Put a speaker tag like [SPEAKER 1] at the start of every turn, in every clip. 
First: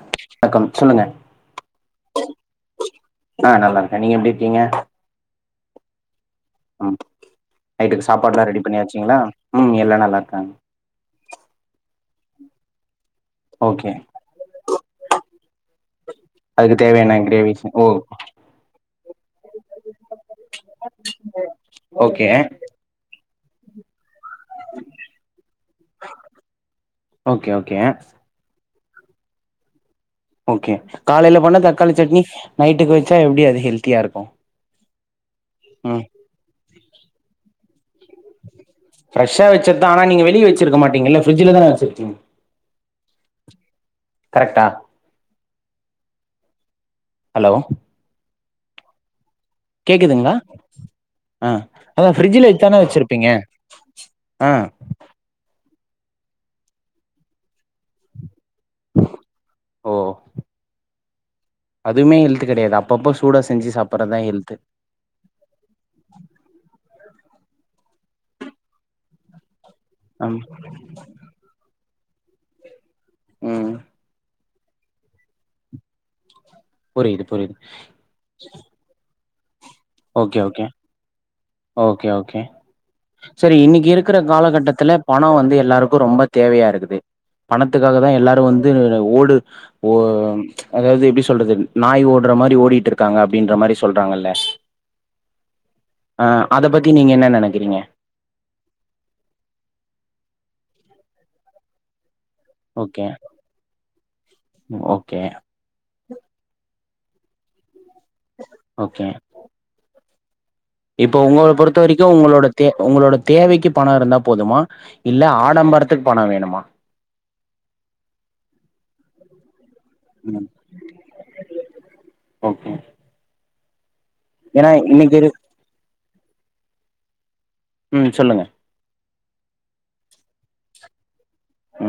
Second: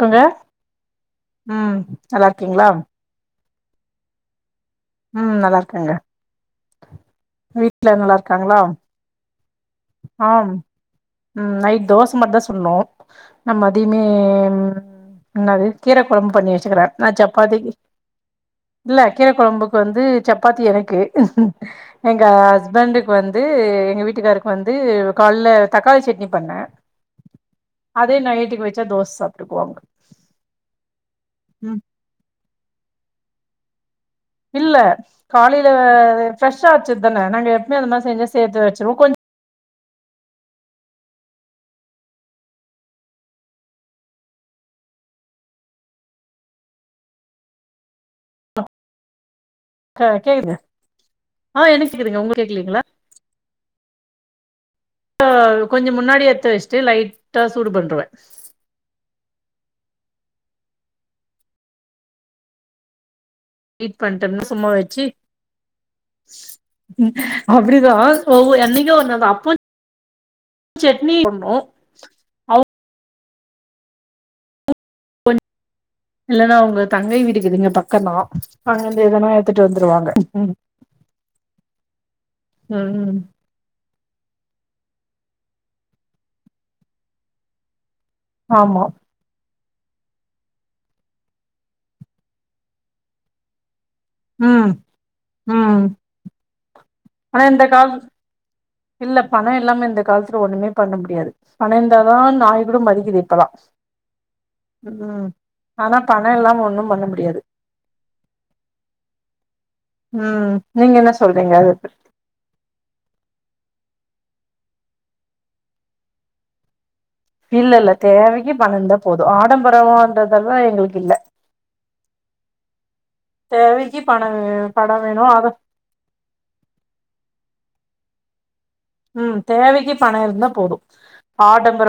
[SPEAKER 1] கொங்க
[SPEAKER 2] வணக்கம் சொல்லுங்க
[SPEAKER 1] உம் நல்லாருக்கிங்ளா
[SPEAKER 2] ஆஹ் நல்லாருக்கே நீங்க எப்டிருக்கிங்க
[SPEAKER 1] உம் நல்லாருக்காங்க
[SPEAKER 2] ம்
[SPEAKER 1] வீட்ல
[SPEAKER 2] நைட்டுக்கு சாப்பாடுலா
[SPEAKER 1] நல்லாருக்காங்களா
[SPEAKER 2] ரெடி பண்ணியாச்சுங்களா ம் எல்லா நல்லா இருக்காங்க
[SPEAKER 1] ஆம் உம் நைட் தோஸ் மத்தா சுடனு ந
[SPEAKER 2] ஓகே
[SPEAKER 1] மதியமேம் என்னாது கீர கொழம்பு பண்ணி
[SPEAKER 2] அதுக்கு
[SPEAKER 1] வச்சுக்கிறன்
[SPEAKER 2] தேவையான கிரேவிஸ்
[SPEAKER 1] சப்பாத்திக்கு
[SPEAKER 2] ஓ
[SPEAKER 1] இல்ல கீர கொழம்பு வந்து சப்பாத்தி எனக்கு எங்க
[SPEAKER 2] ஓகே
[SPEAKER 1] ஹஸ்பண்டுக்கு வந் து எங்க வீட் வீட்டுக்காருக்கு வந்து கால்ல தக்காளி சட்னி பண்ண
[SPEAKER 2] ஓகே ஓகே
[SPEAKER 1] அதே நா வீட்டுக்கு வச் பசிச்சா தோஸ சாப்ட்டுக்குவாங்க
[SPEAKER 2] ஓகே காலைல பண்ண
[SPEAKER 1] ம்
[SPEAKER 2] தக்காளி சட்னி நைட்டுக்கு வெச்சா எப்படி அது ஹெல் தியா இருக்கு
[SPEAKER 1] இல்ல காலைல
[SPEAKER 2] ம்
[SPEAKER 1] அ ஃப்ரெ ச வெச்சுதான நாங்க எப்பமே அந்த மாதிரி சாப் செஞ்ச சேத்து வெச்சுருவோ கொஞ்
[SPEAKER 2] ச்சதான் நீங்க வெளிய வெச்சிருக்க மாட்டிங்க இல்ல ஃபிரிஜில தான வெச்சிருப்பீங்க கரெட்டா ஹலோ
[SPEAKER 1] க
[SPEAKER 2] கேக்குதுங்களா
[SPEAKER 1] கேக்குது
[SPEAKER 2] அ
[SPEAKER 1] ஆ எனக்கு
[SPEAKER 2] அதான்
[SPEAKER 1] கேக்குதுங்க உங்களுக்கு
[SPEAKER 2] பிரிஜ்ல
[SPEAKER 1] கேக்கலீங்களா
[SPEAKER 2] எத்தானே வெச்சிருப்பீங்க அ
[SPEAKER 1] கொஞ்சோ முன்னாடி எத்து வெச்சிட்டு லைட்டா சூடு பண்ருவ
[SPEAKER 2] ஓ அதுமே ஹெல்த்து கெடையாது அப்பப்போ சூ
[SPEAKER 1] ஹீட் பண்ட்டோம்னு சும்மா வெச்சு அப்டிதா சோ என்னைக்கே ஒரு நாள் தான் அப்ப
[SPEAKER 2] ம்
[SPEAKER 1] சட்னி பண்ணோ ஆவு
[SPEAKER 2] ம்
[SPEAKER 1] பொன் இல்லன்னா உங்க தங்கை
[SPEAKER 2] புரியுது புரியுது
[SPEAKER 1] வீடுக்குதுங்க பக்கந்தா அங்கிருந்து எதனா த்துட்டு வந்துருவாங்க
[SPEAKER 2] ஓகே ஓகே ஓகே ஓகே
[SPEAKER 1] ம்
[SPEAKER 2] சரி இன்னிக்கு இருக்கு இருக்கிற காலகட்டத்தில பணம் வந்து எல்லாருக்கும் ரொம்ப தேவையா இருக்குது பணத்துக்கு க்காக தா எல்லாரோ வந்து
[SPEAKER 1] ஆமா
[SPEAKER 2] ஓடு ஓ அதாவது எப்டி சொல்றது நாய் ஓடுற மாரி ஓடிட்டு இருக்காங்க அப்டின்ற மாரி சொல்றாங்கல்ல
[SPEAKER 1] ம் ம்
[SPEAKER 2] ஆ அத பத் த நீங்க என்ன
[SPEAKER 1] ஆனா இந்த
[SPEAKER 2] நெனைக்கிறீங்க
[SPEAKER 1] கால் இல்ல பணம் இல்லாம இந்த காலத்துல ஒண்ணுமே பண்ண முடியாது பணம் இருந்தா தான் நாய் கூட
[SPEAKER 2] ஓகே
[SPEAKER 1] மதிக்குது இப்பல்லா
[SPEAKER 2] ஓகே
[SPEAKER 1] ம் ஆனா பணம் இல்லாம ஒண்ணும் பண்ண முடி டியாது
[SPEAKER 2] ஓகே
[SPEAKER 1] உம்
[SPEAKER 2] இப்ப உங்கள பொறுத்த வரைக்கும் உங்களோட தே உங்களோட தேவைக் க்கி பணோ இருந்தா போதுமா இல்ல ஆடம்பரத்துக்கு பணோ வேணுமா
[SPEAKER 1] இல்ல இல்ல தேவைக்கு பணந்தா போதும் ஆடம் பற
[SPEAKER 2] ம்
[SPEAKER 1] வான்ட்றதல்லா எங்களுக்கு இல்லை
[SPEAKER 2] ஓகே
[SPEAKER 1] தேவைக் க்கி பணோ
[SPEAKER 2] ஏன்னா
[SPEAKER 1] வேணும் படம்
[SPEAKER 2] இன்னைக்கு இரு
[SPEAKER 1] வேணும் அத
[SPEAKER 2] உம் சொல்லுங்க
[SPEAKER 1] உம் தேவைக்கு பணோ இருந்தா போதும்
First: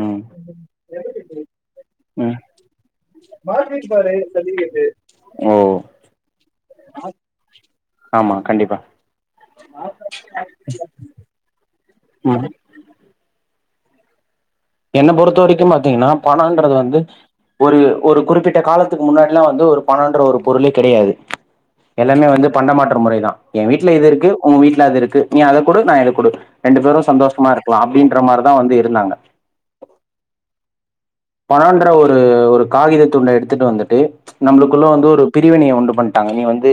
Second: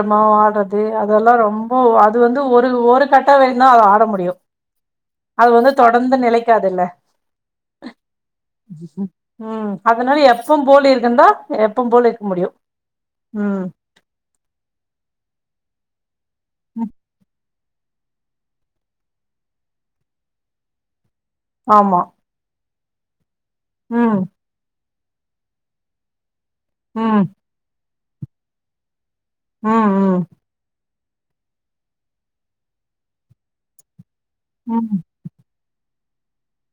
[SPEAKER 2] ம்
[SPEAKER 1] ஆட்றது அதெல்லாம் ரொம்ப அது
[SPEAKER 2] ம்
[SPEAKER 1] வந்து ஒரு ஒரு கட்டம் வரைந்தான் அதை ஆட முடியும் அது
[SPEAKER 2] ஓ
[SPEAKER 1] வந்து தொடர்ந்து நிலைக்காதுல்ல
[SPEAKER 2] ஆமா கண்டிப்பா
[SPEAKER 1] உம் அதனால எப்பவும் போலிருக்குந்தா போல் ‌இருக்க
[SPEAKER 2] ம்
[SPEAKER 1] முடியும் உம் உம்
[SPEAKER 2] என்ன பொறுத்த வரைக்கும் பாத்தீங்கன்னா பணோன்றது வந்து ஒரு ஒரு குறிப்பிட்ட காலத்துக்கு முன்னாடில்லாம் வந்து ஒரு பணோன்ற ஒரு பொருளே கிடையாது
[SPEAKER 1] ஆமா
[SPEAKER 2] எல்லாமே வந்து பண்டமாற்று முறை தான் என் வீட்ல இது
[SPEAKER 1] ம்
[SPEAKER 2] இருக்கு உங்க வீட்ல அது இருக் க்கு நீ அத குடு நான் இத குடு ரெண்டு பேரும்
[SPEAKER 1] ம்
[SPEAKER 2] சந்தோசமா இருக்கலா அப்புன்னு க்ற மாரிதான் வந்து இருந்தாங்க
[SPEAKER 1] ம் ம்
[SPEAKER 2] பணோன்ற ஒரு ஒரு காகித தூண்ட எடுத்துட்டு வந்துட்டு நம்புளுக்குள்ள
[SPEAKER 1] ம்
[SPEAKER 2] வந்து ஒரு பிரிவினைய உண் து பண்ட்டாங்க நீ வந்து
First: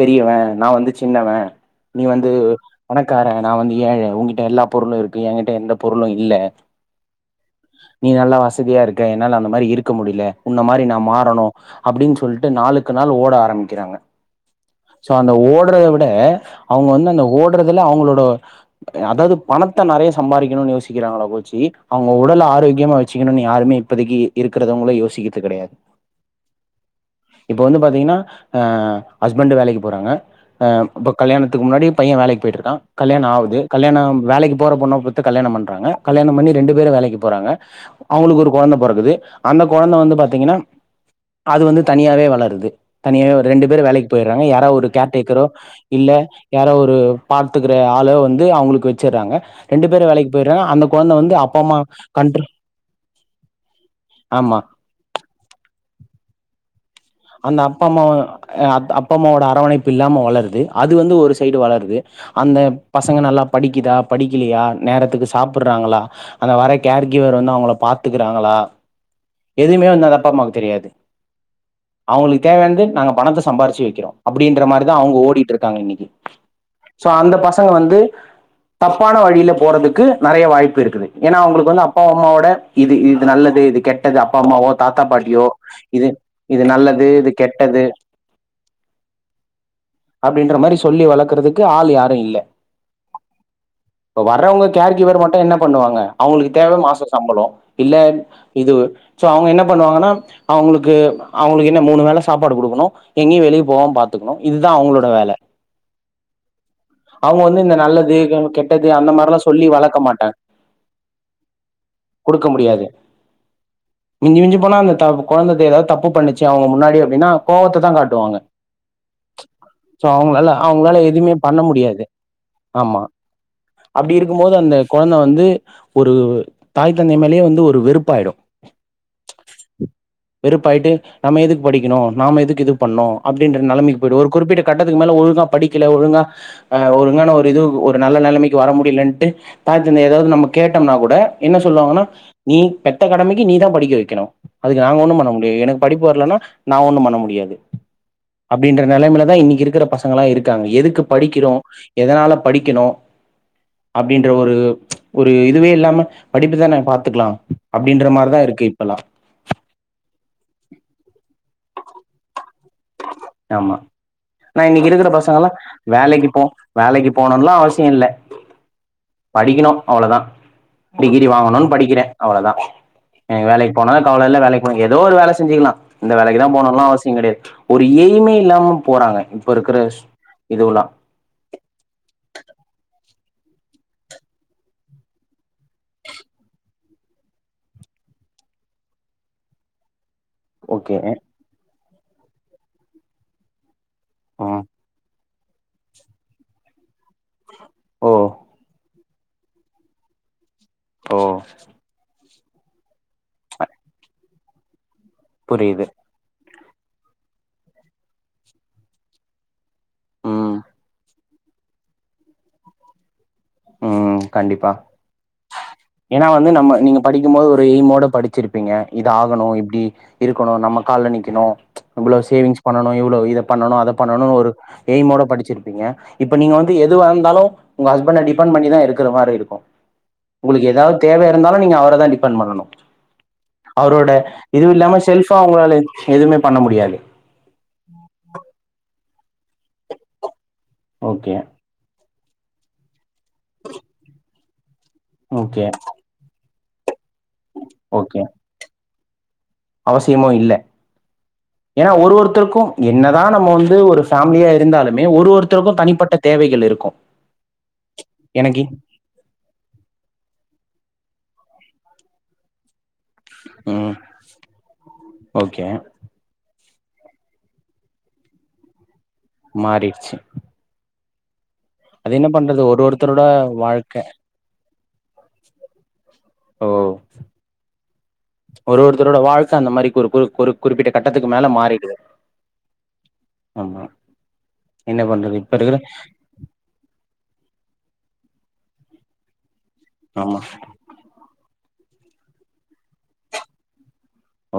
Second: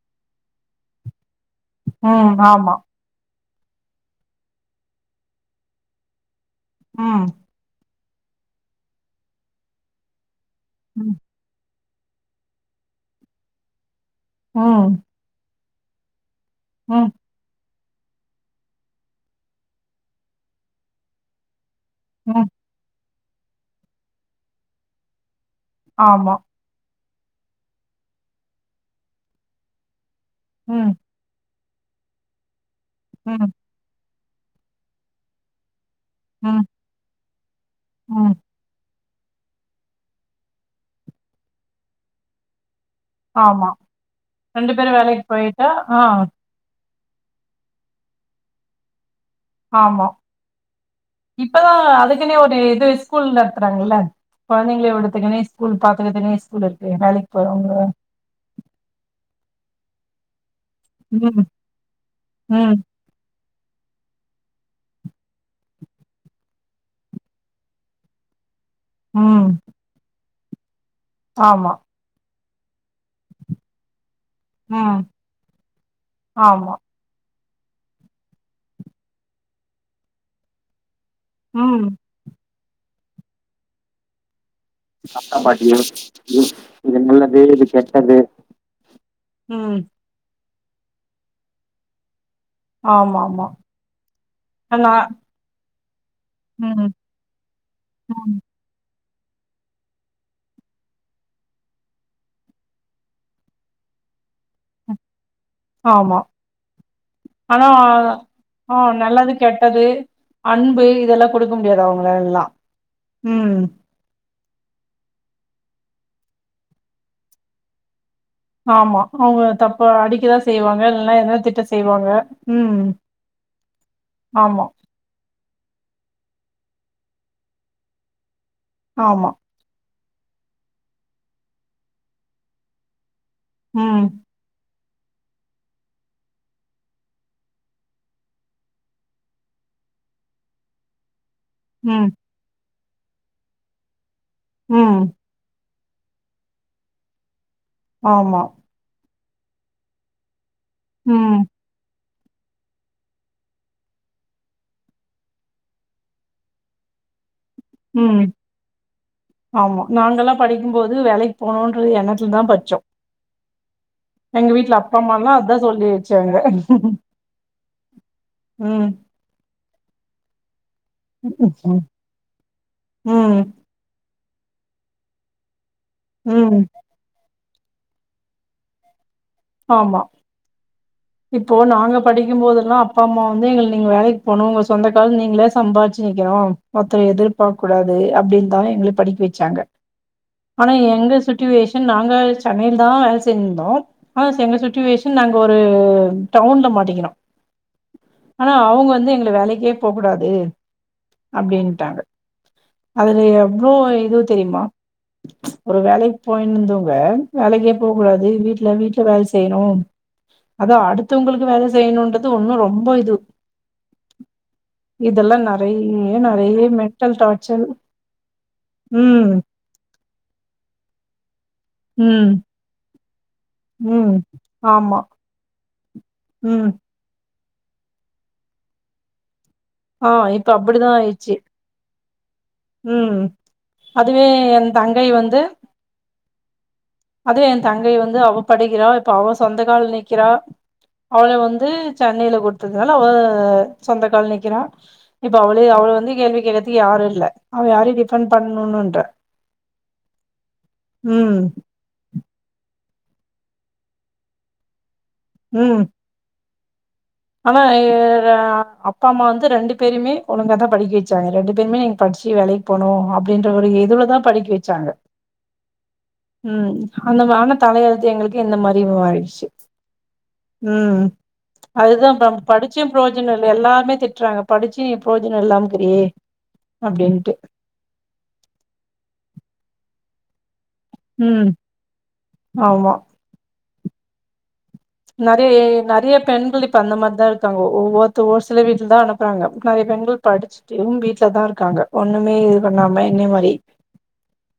[SPEAKER 2] பெரியவன் நான் வந்து சின்னவ நீ
[SPEAKER 1] ம்
[SPEAKER 2] வந்து
[SPEAKER 1] ஆமா
[SPEAKER 2] பணக்கா அ நா வந்து ஏ ய ஊங்க்கிட்ட எல்லா பொருளும் இருக்கு என்கிட்ட எந்த பொருளும் இல்ல
[SPEAKER 1] உம்
[SPEAKER 2] நீ நல்லா வசதியா இருக்க என்னால அந்த மாரி இருக்க முடில உன்ன மாரி நான்
[SPEAKER 1] ம்
[SPEAKER 2] மாறணும் அப்புடின்னு சொல்ட்டு நாளுக்கு நாள் ஓட ஆரம்பிக்கிறாங்க
[SPEAKER 1] ம்
[SPEAKER 2] சோ அந்த ஓ ப்றத விட அவங்க
[SPEAKER 1] ம்
[SPEAKER 2] வந்து அந்த ஓட்றத் துல அவங்களோட அதாவது பணத்த நறையா சம்பாரிக்கணுன்னு யோசிக்கிறாங்களா போச்சி அவங்க உடல்
[SPEAKER 1] ம்
[SPEAKER 2] ஆரோக்கியமா வச் வெச்சிகனுனு யாருமே இப்பதைக்கு இருக்கிறதுவங்ளு யோசிக்கறது கெடையாது
[SPEAKER 1] ஆமா
[SPEAKER 2] இப்ப வந்து பாத்தீங்னா அஹ் ஹஸ்பண்ட்டு வேலைக்கு போறாங்க அஹ்
[SPEAKER 1] ம்
[SPEAKER 2] அப்ப கல்யாணத் துக்கு முன்னாடி பைய்ய வேலைக்கு போயிட்டுருக்கா கல்யாண
[SPEAKER 1] ம்
[SPEAKER 2] ஆவுது கல்யாணம் வேலைக்கு போற பொண்ண பாத்து கல்யாணம் பண்றாங்க கல்யாணம் பண்ணி
[SPEAKER 1] ம்
[SPEAKER 2] ரெண்டு பேரு வேலைக்கு போறாங்க
[SPEAKER 1] ம்
[SPEAKER 2] அவங்ளுக்கு ஒரு கொழந்த பொறக்குது அந்த கொழந்த வந்து பாத்தீங்னா அது வந்து தனியாவே வளருது தனியாவே ஒரு ரெண்டு
[SPEAKER 1] ஆமா
[SPEAKER 2] பேரு வேலைக் போயறாங்க யாரோ
[SPEAKER 1] ரெண்டு
[SPEAKER 2] ஒரு
[SPEAKER 1] பேரும்
[SPEAKER 2] கேர்
[SPEAKER 1] வேலைக்கு
[SPEAKER 2] டேக்கரோ
[SPEAKER 1] போயிட்டா ஆ
[SPEAKER 2] இல்ல யாரோ ஒரு பாத்துகிற ஆள வந்து அவ்ங்ளுக்கு வெ ச்சிறாங்க ரெண்டு பேரு வேலைக்கு போயறாங்க அந்த கொழந்த வந்து அப்
[SPEAKER 1] இப்பதா அதுக்குனே ஒரு இது ஸ்கூல் நடத்றாங்கல்ல
[SPEAKER 2] ஆமா
[SPEAKER 1] கொழந்தைங்ள விடறத்துக்னே ஸ்கூல் பாத் விதுனே ஸ்கூலு
[SPEAKER 2] அந்த அப்பா அம்மா அ அப்பா அம்மாவோட அரவணைப் பில்லாம வளருது அது வந்து ஒரு
[SPEAKER 1] ம்
[SPEAKER 2] சைடு வளருது அந்த
[SPEAKER 1] ம்
[SPEAKER 2] பசங்க நல்லா படிக்குதா படிக்கிலியா நேரத்துக்கு சாப்பிடறாங்களா அந்த வர்ர கேர் கிவ்வர் வந்து அவங்ள பாத்துக்கறாங்களா
[SPEAKER 1] ம்
[SPEAKER 2] எதுமே வந்து அந்த அப்பா அம்மாக்கு தெரியாது
[SPEAKER 1] ஆமா
[SPEAKER 2] உங்ளுக்கு தேவையானது நாங்க பணத்த சம்பாரிச்சு வெக்கிறோ அப்டின்ற மாரிதா
[SPEAKER 1] ம்
[SPEAKER 2] அவுங்க ஓடிட்ருக்காங்க இன்னக்கி
[SPEAKER 1] ஆமா
[SPEAKER 2] சோ அந்த பச பசங்க வந்து தப்பான வழில போறதுக்கு நெறயா வாய்ப்பிருக்குது ஏனா அவுங்ளுக்கு
[SPEAKER 1] ம்
[SPEAKER 2] வந்து அப்பா அம்மாவோட இது இது நல்லது இது கெட் ட்டது அப் அப்பா அம்மாவோ தாத்தா பாட்டியோ இது இது நல்லது இது கெட்டது
[SPEAKER 1] ம்
[SPEAKER 2] அப் அப்டின்ற மாரி சொல்லி வளக்றதுக்கு ஆள் யாரு இல்ல
[SPEAKER 1] ஆமா ஆமா
[SPEAKER 2] இப்ப வர்றவங்க
[SPEAKER 1] ஆனா
[SPEAKER 2] கேர் கீவ்வர் மட்டு என்ன பண்ணுவாங்க அவங்ளுக்கு தேவ
[SPEAKER 1] ம்
[SPEAKER 2] மாச சம்பளோ இல்ல
[SPEAKER 1] ம்
[SPEAKER 2] இது சோ அவுங்க என்ன பண்ணுவாங்கன்னா அவுங்களுக்கு அவுங்ளுகென்ன மூணு வேல சாப்பாடு குடுக்கணு எங்கயு வெளிய போகாம பாத்துக்கணு இதா அவுங்களோட வேல
[SPEAKER 1] ஆமா
[SPEAKER 2] அவங்க வந்து
[SPEAKER 1] ஆனா
[SPEAKER 2] இந்த
[SPEAKER 1] ஆஹ்
[SPEAKER 2] நல்லது கெட்டது
[SPEAKER 1] ஆஹ்
[SPEAKER 2] அந்த
[SPEAKER 1] நல்லது
[SPEAKER 2] மாரிலாம் சொல்லி
[SPEAKER 1] கெட்டது
[SPEAKER 2] வளர்க்க மாட்டாங்க
[SPEAKER 1] அன்பு இதெல்லா குடுக்க முடியாது அவுங்களாலலா
[SPEAKER 2] குடுக்க முடியாது
[SPEAKER 1] உம்
[SPEAKER 2] மிஞ்சி மிஞ்சிபோனா அந்த குழந்தை ஏதாவது தப்பு பண்ணுச்சு அவங்க முன்னாடி அப்படின்னா கோவத்தைத்தா காட்
[SPEAKER 1] ஆமா. அவங்க தப்ப அடிக்கதான் செய்வாங்க.
[SPEAKER 2] அவங்களால
[SPEAKER 1] இல்லன்னா
[SPEAKER 2] எதுவுமே
[SPEAKER 1] எதனா
[SPEAKER 2] பண்ண
[SPEAKER 1] திட்ட
[SPEAKER 2] முடியாது
[SPEAKER 1] செய்வாங்க. ம்.
[SPEAKER 2] ஆமா அப்படி இருக்கும்போது
[SPEAKER 1] ஆமா,
[SPEAKER 2] அந்த குழந்தை வந்து ஒரு தாய் தந்தை மேலேயே வந்து ஒரு வெறுப்பாயிடும்
[SPEAKER 1] ஆமா
[SPEAKER 2] வெறுப்பாயிட்டு நம்ம எதுக்கு படிக்கணும் நாம எதுக்கு இது பண்ணும் அப்படின்ற
[SPEAKER 1] ம்,
[SPEAKER 2] நெலைமைக்கு போயிடு ஒரு குறிப்பிட்ட கட்டத்துக்கு மேல ஒழுங்கா படிக்கல ஒழுங்கா ஒழுங்கான ஒரு இது ஒரு நல்ல நெலமைக்கு வர முடியலைன்னுட்டு பாதது நம்ம எதாவது கேட்டோம்னா கூட என்ன சொல்லுவாங்கன்னா
[SPEAKER 1] ம்,
[SPEAKER 2] நீ பெத்த கடமைக்கு நீதா படிக்கி வைக்கணோ அதுக்கு
[SPEAKER 1] ம்.
[SPEAKER 2] நாங்க ஒண்ணும் பண்ண முடியாது எனக்கு படிப்பு வரலன்னா நா ஒண்ணும் பண்ண முடியாது
[SPEAKER 1] ஆமா.
[SPEAKER 2] அப்படின்ற நெலமைல தா இன்னிக்கு இருக்குற பசங்களா இருக் இருக்காங்க எதுக்கு
[SPEAKER 1] ம்,
[SPEAKER 2] படிக்கிறோ எதனால படிக்கணும் அப்படின்ற ஒரு ஒரு இதுவே இல்லாம படிப்புதானேபார்த்துக்கலாம் அப்படின்ற
[SPEAKER 1] ம்.
[SPEAKER 2] மாரிதா இருக்கு இப்பல்லா
[SPEAKER 1] ஆமா நாங்கெலா படிக்கும்போது வேலைக்கு போம் ன்றது எண்ணத்துல தா படிச்சோ
[SPEAKER 2] ஆமா நா இன்னிக்கு இருக்கிற
[SPEAKER 1] அம்மாலாம்
[SPEAKER 2] பசங்கலா
[SPEAKER 1] அதான் சொல்லி
[SPEAKER 2] வேலைக்கு
[SPEAKER 1] வச்சாங்க.
[SPEAKER 2] போம் வேலைக்கு போணுமெல்லா அவசியோ இல்ல
[SPEAKER 1] ம்.
[SPEAKER 2] படிக்கணோ அவ்ளோதா டிகிரி வாங்கணும்ன்னு
[SPEAKER 1] ம்,
[SPEAKER 2] படிக்கிறேன் அவ்வளோதா
[SPEAKER 1] ம்.
[SPEAKER 2] எனக்கு வேலைக்கு போனா அவலல்ல வேலைக்கு போக ஏதோ ஒரு வேலைசெஞ்சிக்கலாம் இந்த வேலைக்கு தா
[SPEAKER 1] ம்
[SPEAKER 2] போகணோலா அவசியம் கெடையாது எய்மே இல்லாம போறாங்க இப்போ இருக்கிற
[SPEAKER 1] ஆமா.
[SPEAKER 2] இதுவுல்லா
[SPEAKER 1] இப்போ நாங்க படிக்கும் போதெல்லா அப்பா அம்மா வந்து எங்கள நீங்க வேலைக்கு போகனோ உங்க சொந்த காசுலேநீங்களே சம்பாதிச்சு நிக்கணோ ஒருத்தவங்கள எதிர்பார்க்க கூடாது அப்படின்னு தா எங்கள படிக்க வெச்சாங்க ஆனா
[SPEAKER 2] ஓகே
[SPEAKER 1] எங்க சிட்டுவேஷன் நாங்க சென்னைல தா வேலை செஞ்சிந்தோம் ஆ எங்க
[SPEAKER 2] ம்
[SPEAKER 1] சிட்டுவேஷன் நாங்க ஒரு டவுன்ல மாட்டிக்கணோ
[SPEAKER 2] ஓ
[SPEAKER 1] ஆனா அவுங்க வந்து எங்கள வேலைக்கே போகக்கூடாது
[SPEAKER 2] ஓ
[SPEAKER 1] அப்டீன்ட்டாங்க அதுல எவ்வளோ இது தெரியுமா ஒரு
[SPEAKER 2] புரியுது
[SPEAKER 1] வேலைக் போ ந்தவங்க வேலைக்கே போவ கூடாது வீட்ல வீட்ல வேல செய்ணு
[SPEAKER 2] ம்
[SPEAKER 1] த்தவங்களுக்கு வேல செய்ணுன்றது ஒன்னு ரொம்ப இது
[SPEAKER 2] உம் கண்டிப்பா
[SPEAKER 1] இதெல்லா நெறைய
[SPEAKER 2] ஏனா வந்து
[SPEAKER 1] நெறைய
[SPEAKER 2] நம்ம நீங்க
[SPEAKER 1] மென்டல்
[SPEAKER 2] படிக்கும் போது ஒரு
[SPEAKER 1] டார்ச்சர்
[SPEAKER 2] எய்மோட படிச்சிருப்பீங்க இது
[SPEAKER 1] ம்
[SPEAKER 2] ஆகணு இப்டி இருக்கணு நம்ம கால்ல நிக்கணு இவ்ளோ
[SPEAKER 1] ம்
[SPEAKER 2] சேவிங்ஸ் பண்ண னு இவ்ளோ இத பண்ணணு அத
[SPEAKER 1] ம்
[SPEAKER 2] பண்ணணுன் ஒரு
[SPEAKER 1] ஆமா
[SPEAKER 2] எய்மோட படிச்சிரு ப்பீங்க இப்ப நீங்க
[SPEAKER 1] ம்
[SPEAKER 2] வந்து எதுவாந்தாலு உங்க ஹஸ்பண்ட டிபெண் பண்ணிதா இருக்கற மாரி இருக்கு
[SPEAKER 1] ஆ இப்ப
[SPEAKER 2] உங்குளுக்கு
[SPEAKER 1] அப்டிதா
[SPEAKER 2] எதாவ் தேவையா
[SPEAKER 1] ஆயிடுச்சு
[SPEAKER 2] இருந்தாலு நீங்க அவர தா டி பண்ட் பண்ணணு
[SPEAKER 1] ம்
[SPEAKER 2] அவுரோட
[SPEAKER 1] அதுவே என்
[SPEAKER 2] இதுவு இல்லாம
[SPEAKER 1] தங்கை
[SPEAKER 2] செல்ஃபா
[SPEAKER 1] வந்து
[SPEAKER 2] உங்களால எஞ்ச் எதுவுமே பண்ண முடியாது
[SPEAKER 1] அதுவே என் தங்கை வந்து அவ படிக்கிறா ப்ப அவ சொந்த கால் நிக்கிறா அவள
[SPEAKER 2] ஓகே
[SPEAKER 1] வந்து சென்னைல குடுத்ததுனால அவ அ சொந்த கால் நிக் க்கிறா இப்ப
[SPEAKER 2] ஓகே
[SPEAKER 1] அவளயே அவள வந்து கேள்வி கேக்க யாரு இல் ல அவ யாரையு
[SPEAKER 2] ஓகே
[SPEAKER 1] டிஃபண் பண்ணுணுன்ற உம்
[SPEAKER 2] ஏனா ஒரு ஒருத்தருக்கூ என்னதா நம்ம வந்து ஒரு ஃபேமிலியா இருந்தாலு மே ஒருஒருத்தருக்கூ
[SPEAKER 1] ம்
[SPEAKER 2] தனிப்பட்ட தேவைகள் இரு க்கு
[SPEAKER 1] ஆனா இ ர அப்பா அம்மா வந்து ரெண்டு பேரயுமே ஒழுங்க தா படிக்க வெ ச்சாங்க ரெண்டு பேருமே நீங் படிச்சி வேலைக் போணு அப்டின்ற ஒரு
[SPEAKER 2] ம்
[SPEAKER 1] எதுலதா படிக்க வெச்சாங்க
[SPEAKER 2] ஓகே
[SPEAKER 1] உம் அந்தம் ஆன தலையழுத்து எங்குளுக்கு இந்த மாரி மாறி ஸ்
[SPEAKER 2] மாறிடுச்சு
[SPEAKER 1] உம் அதுதா
[SPEAKER 2] அது என்ன
[SPEAKER 1] நம்
[SPEAKER 2] பண்றது ஒரு
[SPEAKER 1] படிச்சு
[SPEAKER 2] ஒருத்தரோட
[SPEAKER 1] புரோஜனோ இல்ல எல்லாருமே
[SPEAKER 2] வாழ்க்க
[SPEAKER 1] திட்றாங்க படிச் நீ இப்பொழுதுனு இல்லாமபோறியே
[SPEAKER 2] ஓ
[SPEAKER 1] அப்டின்ட்டு
[SPEAKER 2] ஒரு ஒருத்தரோட வாழ்க்க அந்த மாரி குறு குறு குறு குறிப்பிட்ட கட்டத்துக்கு மேல
[SPEAKER 1] ம்
[SPEAKER 2] மாறிடுது ஆமா என்ன பண்றது இப்ப
[SPEAKER 1] நெறய
[SPEAKER 2] இருக்கிற
[SPEAKER 1] நெறய பெண்கள் இப்ப அந்த மாரிதா இருக்கு இருக்காங்க ஒவ்வொருத்தவ ஒரு சில வீட்ல தா அனுப்புறாங்க நெறய பெண்கள்
[SPEAKER 2] ஆமா
[SPEAKER 1] படிச்சிட்டும் வீட்ல தா இரு இருக்காங்க ஒண்ணுமே இது பண்ணாம என்னய மாரி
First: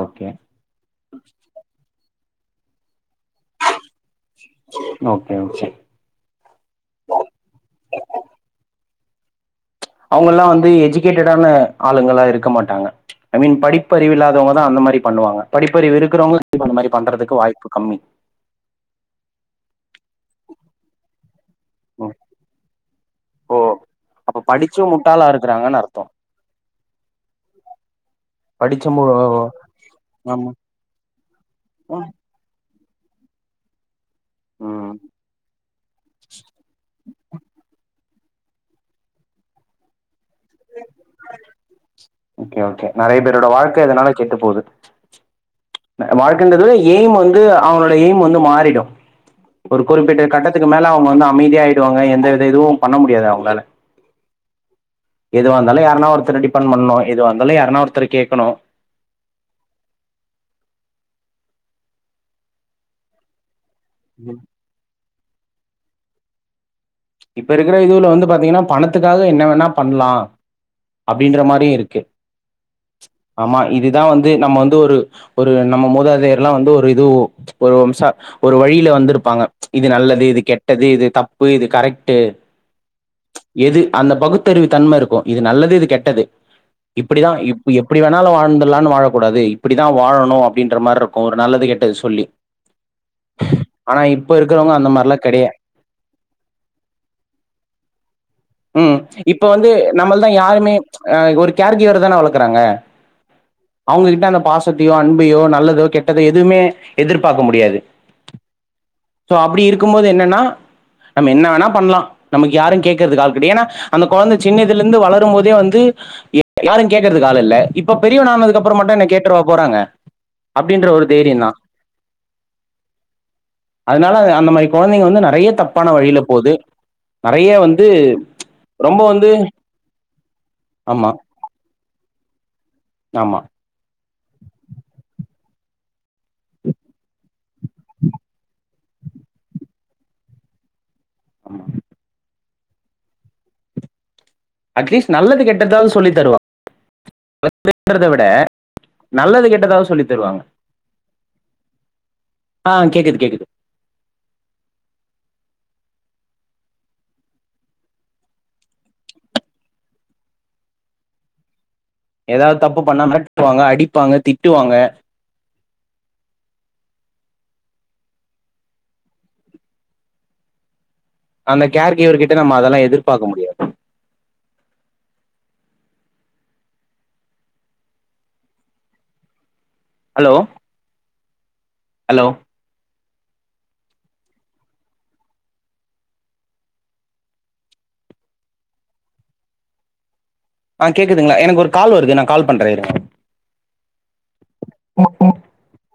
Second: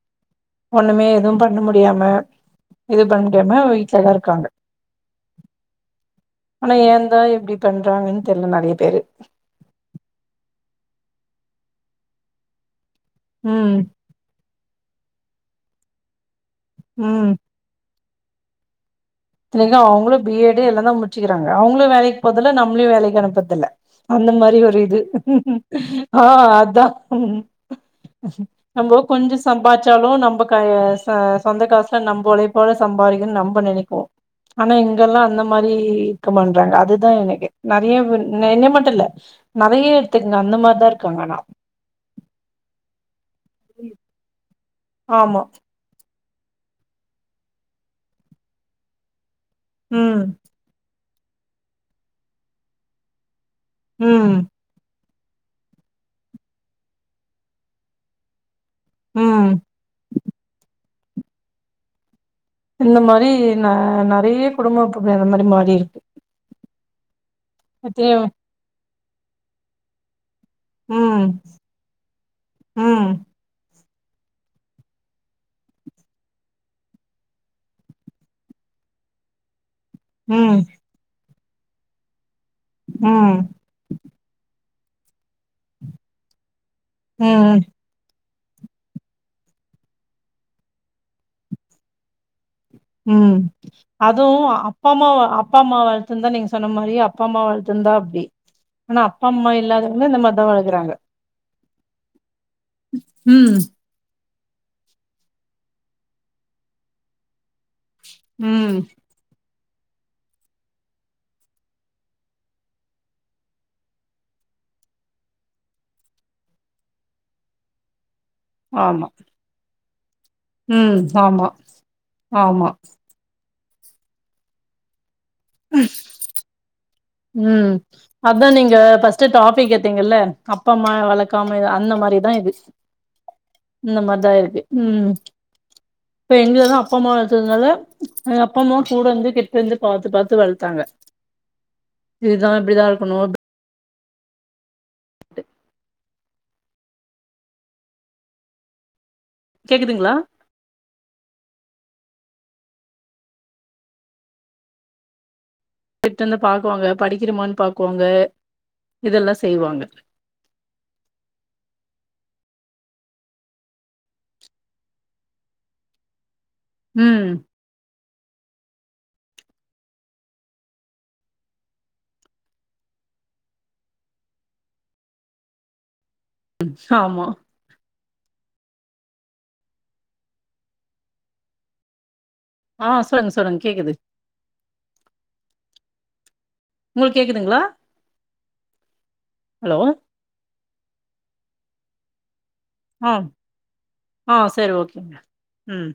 [SPEAKER 2] ஓகே
[SPEAKER 1] ஒண்ணுமே எதுவு பண்ண முடியாம இது பண்ணிட்டுமே வீட்ல தா இருக்காங்க
[SPEAKER 2] ஓகே ஓகே
[SPEAKER 1] ஆனா ஏந்தா இப்டி பண்றாங்கன்னு தெரில நெறய பெரு
[SPEAKER 2] ப்ச் அவுங்கல்லா வந்து எஜூகேட்டேடான ஆளுங்களா இருக்க மாட்டாங்க ஐ மீன்
[SPEAKER 1] ம்
[SPEAKER 2] படிப்பறிவில்லாதவங்க தா அந்த மாரி பண்ணுவாங்க படிப்பறிவு இருக்குறவங்க அந்த மாரி
[SPEAKER 1] ம்
[SPEAKER 2] பண்றதுக்கு வாய்ப்பு கம்மி
[SPEAKER 1] ஏங்க அவங்களு பி எட் எல்லா தா முடிச்சிக் அவங்களு
[SPEAKER 2] ம்.
[SPEAKER 1] வேலைக்கு போதல்ல நம்மளயு வேலைக்கு
[SPEAKER 2] ஓ
[SPEAKER 1] அனுப்பதல்ல அந்த
[SPEAKER 2] அப்ப
[SPEAKER 1] மாரி ஒரு
[SPEAKER 2] படிச்சு
[SPEAKER 1] இது
[SPEAKER 2] முட்டாளா இருக்குறாங்கன்னு அர்த்தோ
[SPEAKER 1] ஆ அதா
[SPEAKER 2] படிச்ச
[SPEAKER 1] நம்போ
[SPEAKER 2] மு
[SPEAKER 1] கொஞ்சோ சம்பாச்சாலும் நம்ப
[SPEAKER 2] ஆமா
[SPEAKER 1] கா ச சொந்த காஷ்ல நம்பலே போல சம்பாரிகன்னு நம்ப நினைக்கோ ஆனா
[SPEAKER 2] ம்
[SPEAKER 1] இங்கெல்லா அந்த மாரி இருக்க மாட்றாங்க அதுதா எனக்கு நெறய பேர் ன்ன என்னய மட்டு இல்ல நறய எடுத்துக்குங்க அந்த மாரிதா இருக்காங்க ஆனா
[SPEAKER 2] ஓகே ஓகே நறய பேர் என்னோட வாழ்க்க அதனால கெட்டு போது
[SPEAKER 1] ஆமா
[SPEAKER 2] வாழ்க்கன்றதுல எய்ம் வந்து அவங்களோட எய்ம் வந்து மாறிடு ஒரு
[SPEAKER 1] ம்
[SPEAKER 2] குறிப்பிட்ட கட்டத்துக்கு மேல அவ வந்து அமைதியா ஆயிடுவாங்க எந்த வித இதுவு பண்ண முடியாது அவங்களால
[SPEAKER 1] ம்ம்
[SPEAKER 2] எதுவா இருந்தாலு யாரானா ஒருத்தர டிபெண்ட் பண்ணணு எது வந்தாலு யாரனா ஒருத்தர கேக்கணு
[SPEAKER 1] ம் இந்த மாரி ந
[SPEAKER 2] ம்.
[SPEAKER 1] நறய குடும்போ இப்ப அந்த மாரி மாறி இருக்கு
[SPEAKER 2] ச் இப்ப இருக்குற இதுல
[SPEAKER 1] எத்தனையோ
[SPEAKER 2] வந்து பாத்தீங்கன்னா பணத்துக்காக என்ன வேணா பண்லா
[SPEAKER 1] ம்
[SPEAKER 2] அப்டின்ற மாரியு இருக்கு ச்
[SPEAKER 1] ம்
[SPEAKER 2] ஆமா இது தா வந்து நம்ம வந்து ஒரு ஒரு நம்ம மூதாதயார்லாம் வந்து ஒரு இது ஒரு வம்சா ஒரு வழியில வந்திருப்பாங்க இது நல்லது இது
[SPEAKER 1] ம்
[SPEAKER 2] கெட்டது இது தப் இப்போ இது கரெக்ட் ட்டு
[SPEAKER 1] ம்
[SPEAKER 2] எது அந்த பகுத்தறிவு தன்ம இருக்கோ இது நல்லது இது கெட்டது இப்டிதா
[SPEAKER 1] ம்
[SPEAKER 2] இப் எப்டி வேணாலு வா வாழ்ந்தல்லான்னு வாழக்கூடாது இப்படிதா வாழணு அப்டின்ற மாரி இருக்கோ ஒரு நல்லது கேட்டது சொல்லி
[SPEAKER 1] உம்
[SPEAKER 2] ஆனா இப்ப
[SPEAKER 1] அதுவு
[SPEAKER 2] இருக்கிறவங்க
[SPEAKER 1] அப்பா அம்மா அப்பா அம்மா வளத்துதிருந்தா நீங்க சொன்னா மாரி அப்பா அம்மா வளத்துந்தா அப்டி
[SPEAKER 2] உம்
[SPEAKER 1] ஆனா அப்பா
[SPEAKER 2] இப்ப
[SPEAKER 1] அம்மா
[SPEAKER 2] வந்து
[SPEAKER 1] இல்லாதவங்க இந்த
[SPEAKER 2] நம்மல் தா
[SPEAKER 1] மாரிதா
[SPEAKER 2] யாருமே
[SPEAKER 1] வளக்குறாங்க
[SPEAKER 2] அ ஒரு கேர்கிவ்வேடு தானே வளக்கறாங்க
[SPEAKER 1] ம்
[SPEAKER 2] அவுங்ககிட்ட அந்த பாசத்தையோ அன்பையோ நல்லதோ கெட்டதோ எதுவுமே எதிர்பார்க்க முடியாது
[SPEAKER 1] உம்
[SPEAKER 2] அப்டி இருக்கும் போது என்னன்னா நம்ம என்ன வேணா பண்ணலா நம்ம யாரு கேட்கறதுக்கு ஆள் கெடையா ஏன்னா அந்த கொழந்த சின்னதில இருந்து வளரும் போதே வந்து யாரும் கேக்கறதுக்கு ஆள் இல்ல இப்போ பெரியவன் ஆனதுக்கு அப்புறோ மட்டு என்ன கேட்டுறவா போறாங்க அப்படின்ற
[SPEAKER 1] உம்
[SPEAKER 2] ஒரு
[SPEAKER 1] ஆமா
[SPEAKER 2] தைரியந்தா
[SPEAKER 1] ஆமா
[SPEAKER 2] அதனால அந்த மாரி கொழந்தைங்க வந்து ந நெறைய தப்பான வழில போது நெறைய
[SPEAKER 1] உஹம்
[SPEAKER 2] வந்து
[SPEAKER 1] அத்தா நீங்க
[SPEAKER 2] ரொம்ப
[SPEAKER 1] பஸ்ட்
[SPEAKER 2] வந்து
[SPEAKER 1] டாபி எடுத்தீங்கல்ல அப்பா அம்மா
[SPEAKER 2] ஆமா
[SPEAKER 1] வளக்காம அந்த மாரிதா இது
[SPEAKER 2] ஆமா
[SPEAKER 1] அந்த மாரி தா இருக்கு உம் இப்ப எங்கலதா அப்பா அம்மா வளத்ததுனால எயா அப்பா அம்மா கூட இருந்து கிட்ட இருந்து பாத்து பாத்து வளத்தாங்க
[SPEAKER 2] ஆமா
[SPEAKER 1] இதுதா இப்டிதா இருக்கணு
[SPEAKER 2] அட்லீஸ்ட் நல்லது கெட்டதாவது சொல்லி தருவாங் [unintelligible] தவிட நல்லது கெட்டதாவது சொல்லி
[SPEAKER 1] கேக்குதுங்களா
[SPEAKER 2] தருவாங்க ஆஹ் கேக்குது கேக்குது
[SPEAKER 1] கிட்ட வந்து பாக்குவாங்க படிக்கிறமான்னு பாக்குவாங்க இதெல்லா செய்வாங்க
[SPEAKER 2] ஏதாவது தப்பு பண்ணா மெரடுவாங்க அடிப்பாங்க திட்டுவாங்க
[SPEAKER 1] ம்
[SPEAKER 2] அந்த கேர்கிவர் கிட்ட நம்ம அதெல்லா எதிர்பாக்க முடியாது
[SPEAKER 1] ஆமா
[SPEAKER 2] ஹலோ ஹலோ
[SPEAKER 1] ஆ சொல்லுங்க சொல்லுங்க கேக்குது உங்களுக்கு கேக்குதுங்களா ஹலோ
[SPEAKER 2] ஆஹ கேக்குதுங்க எனக்கு ஒரு கால் வருது நா கால் பண்றேன் இருங்க
[SPEAKER 1] ஹம் ஆ சரி ஓகேங்க ம்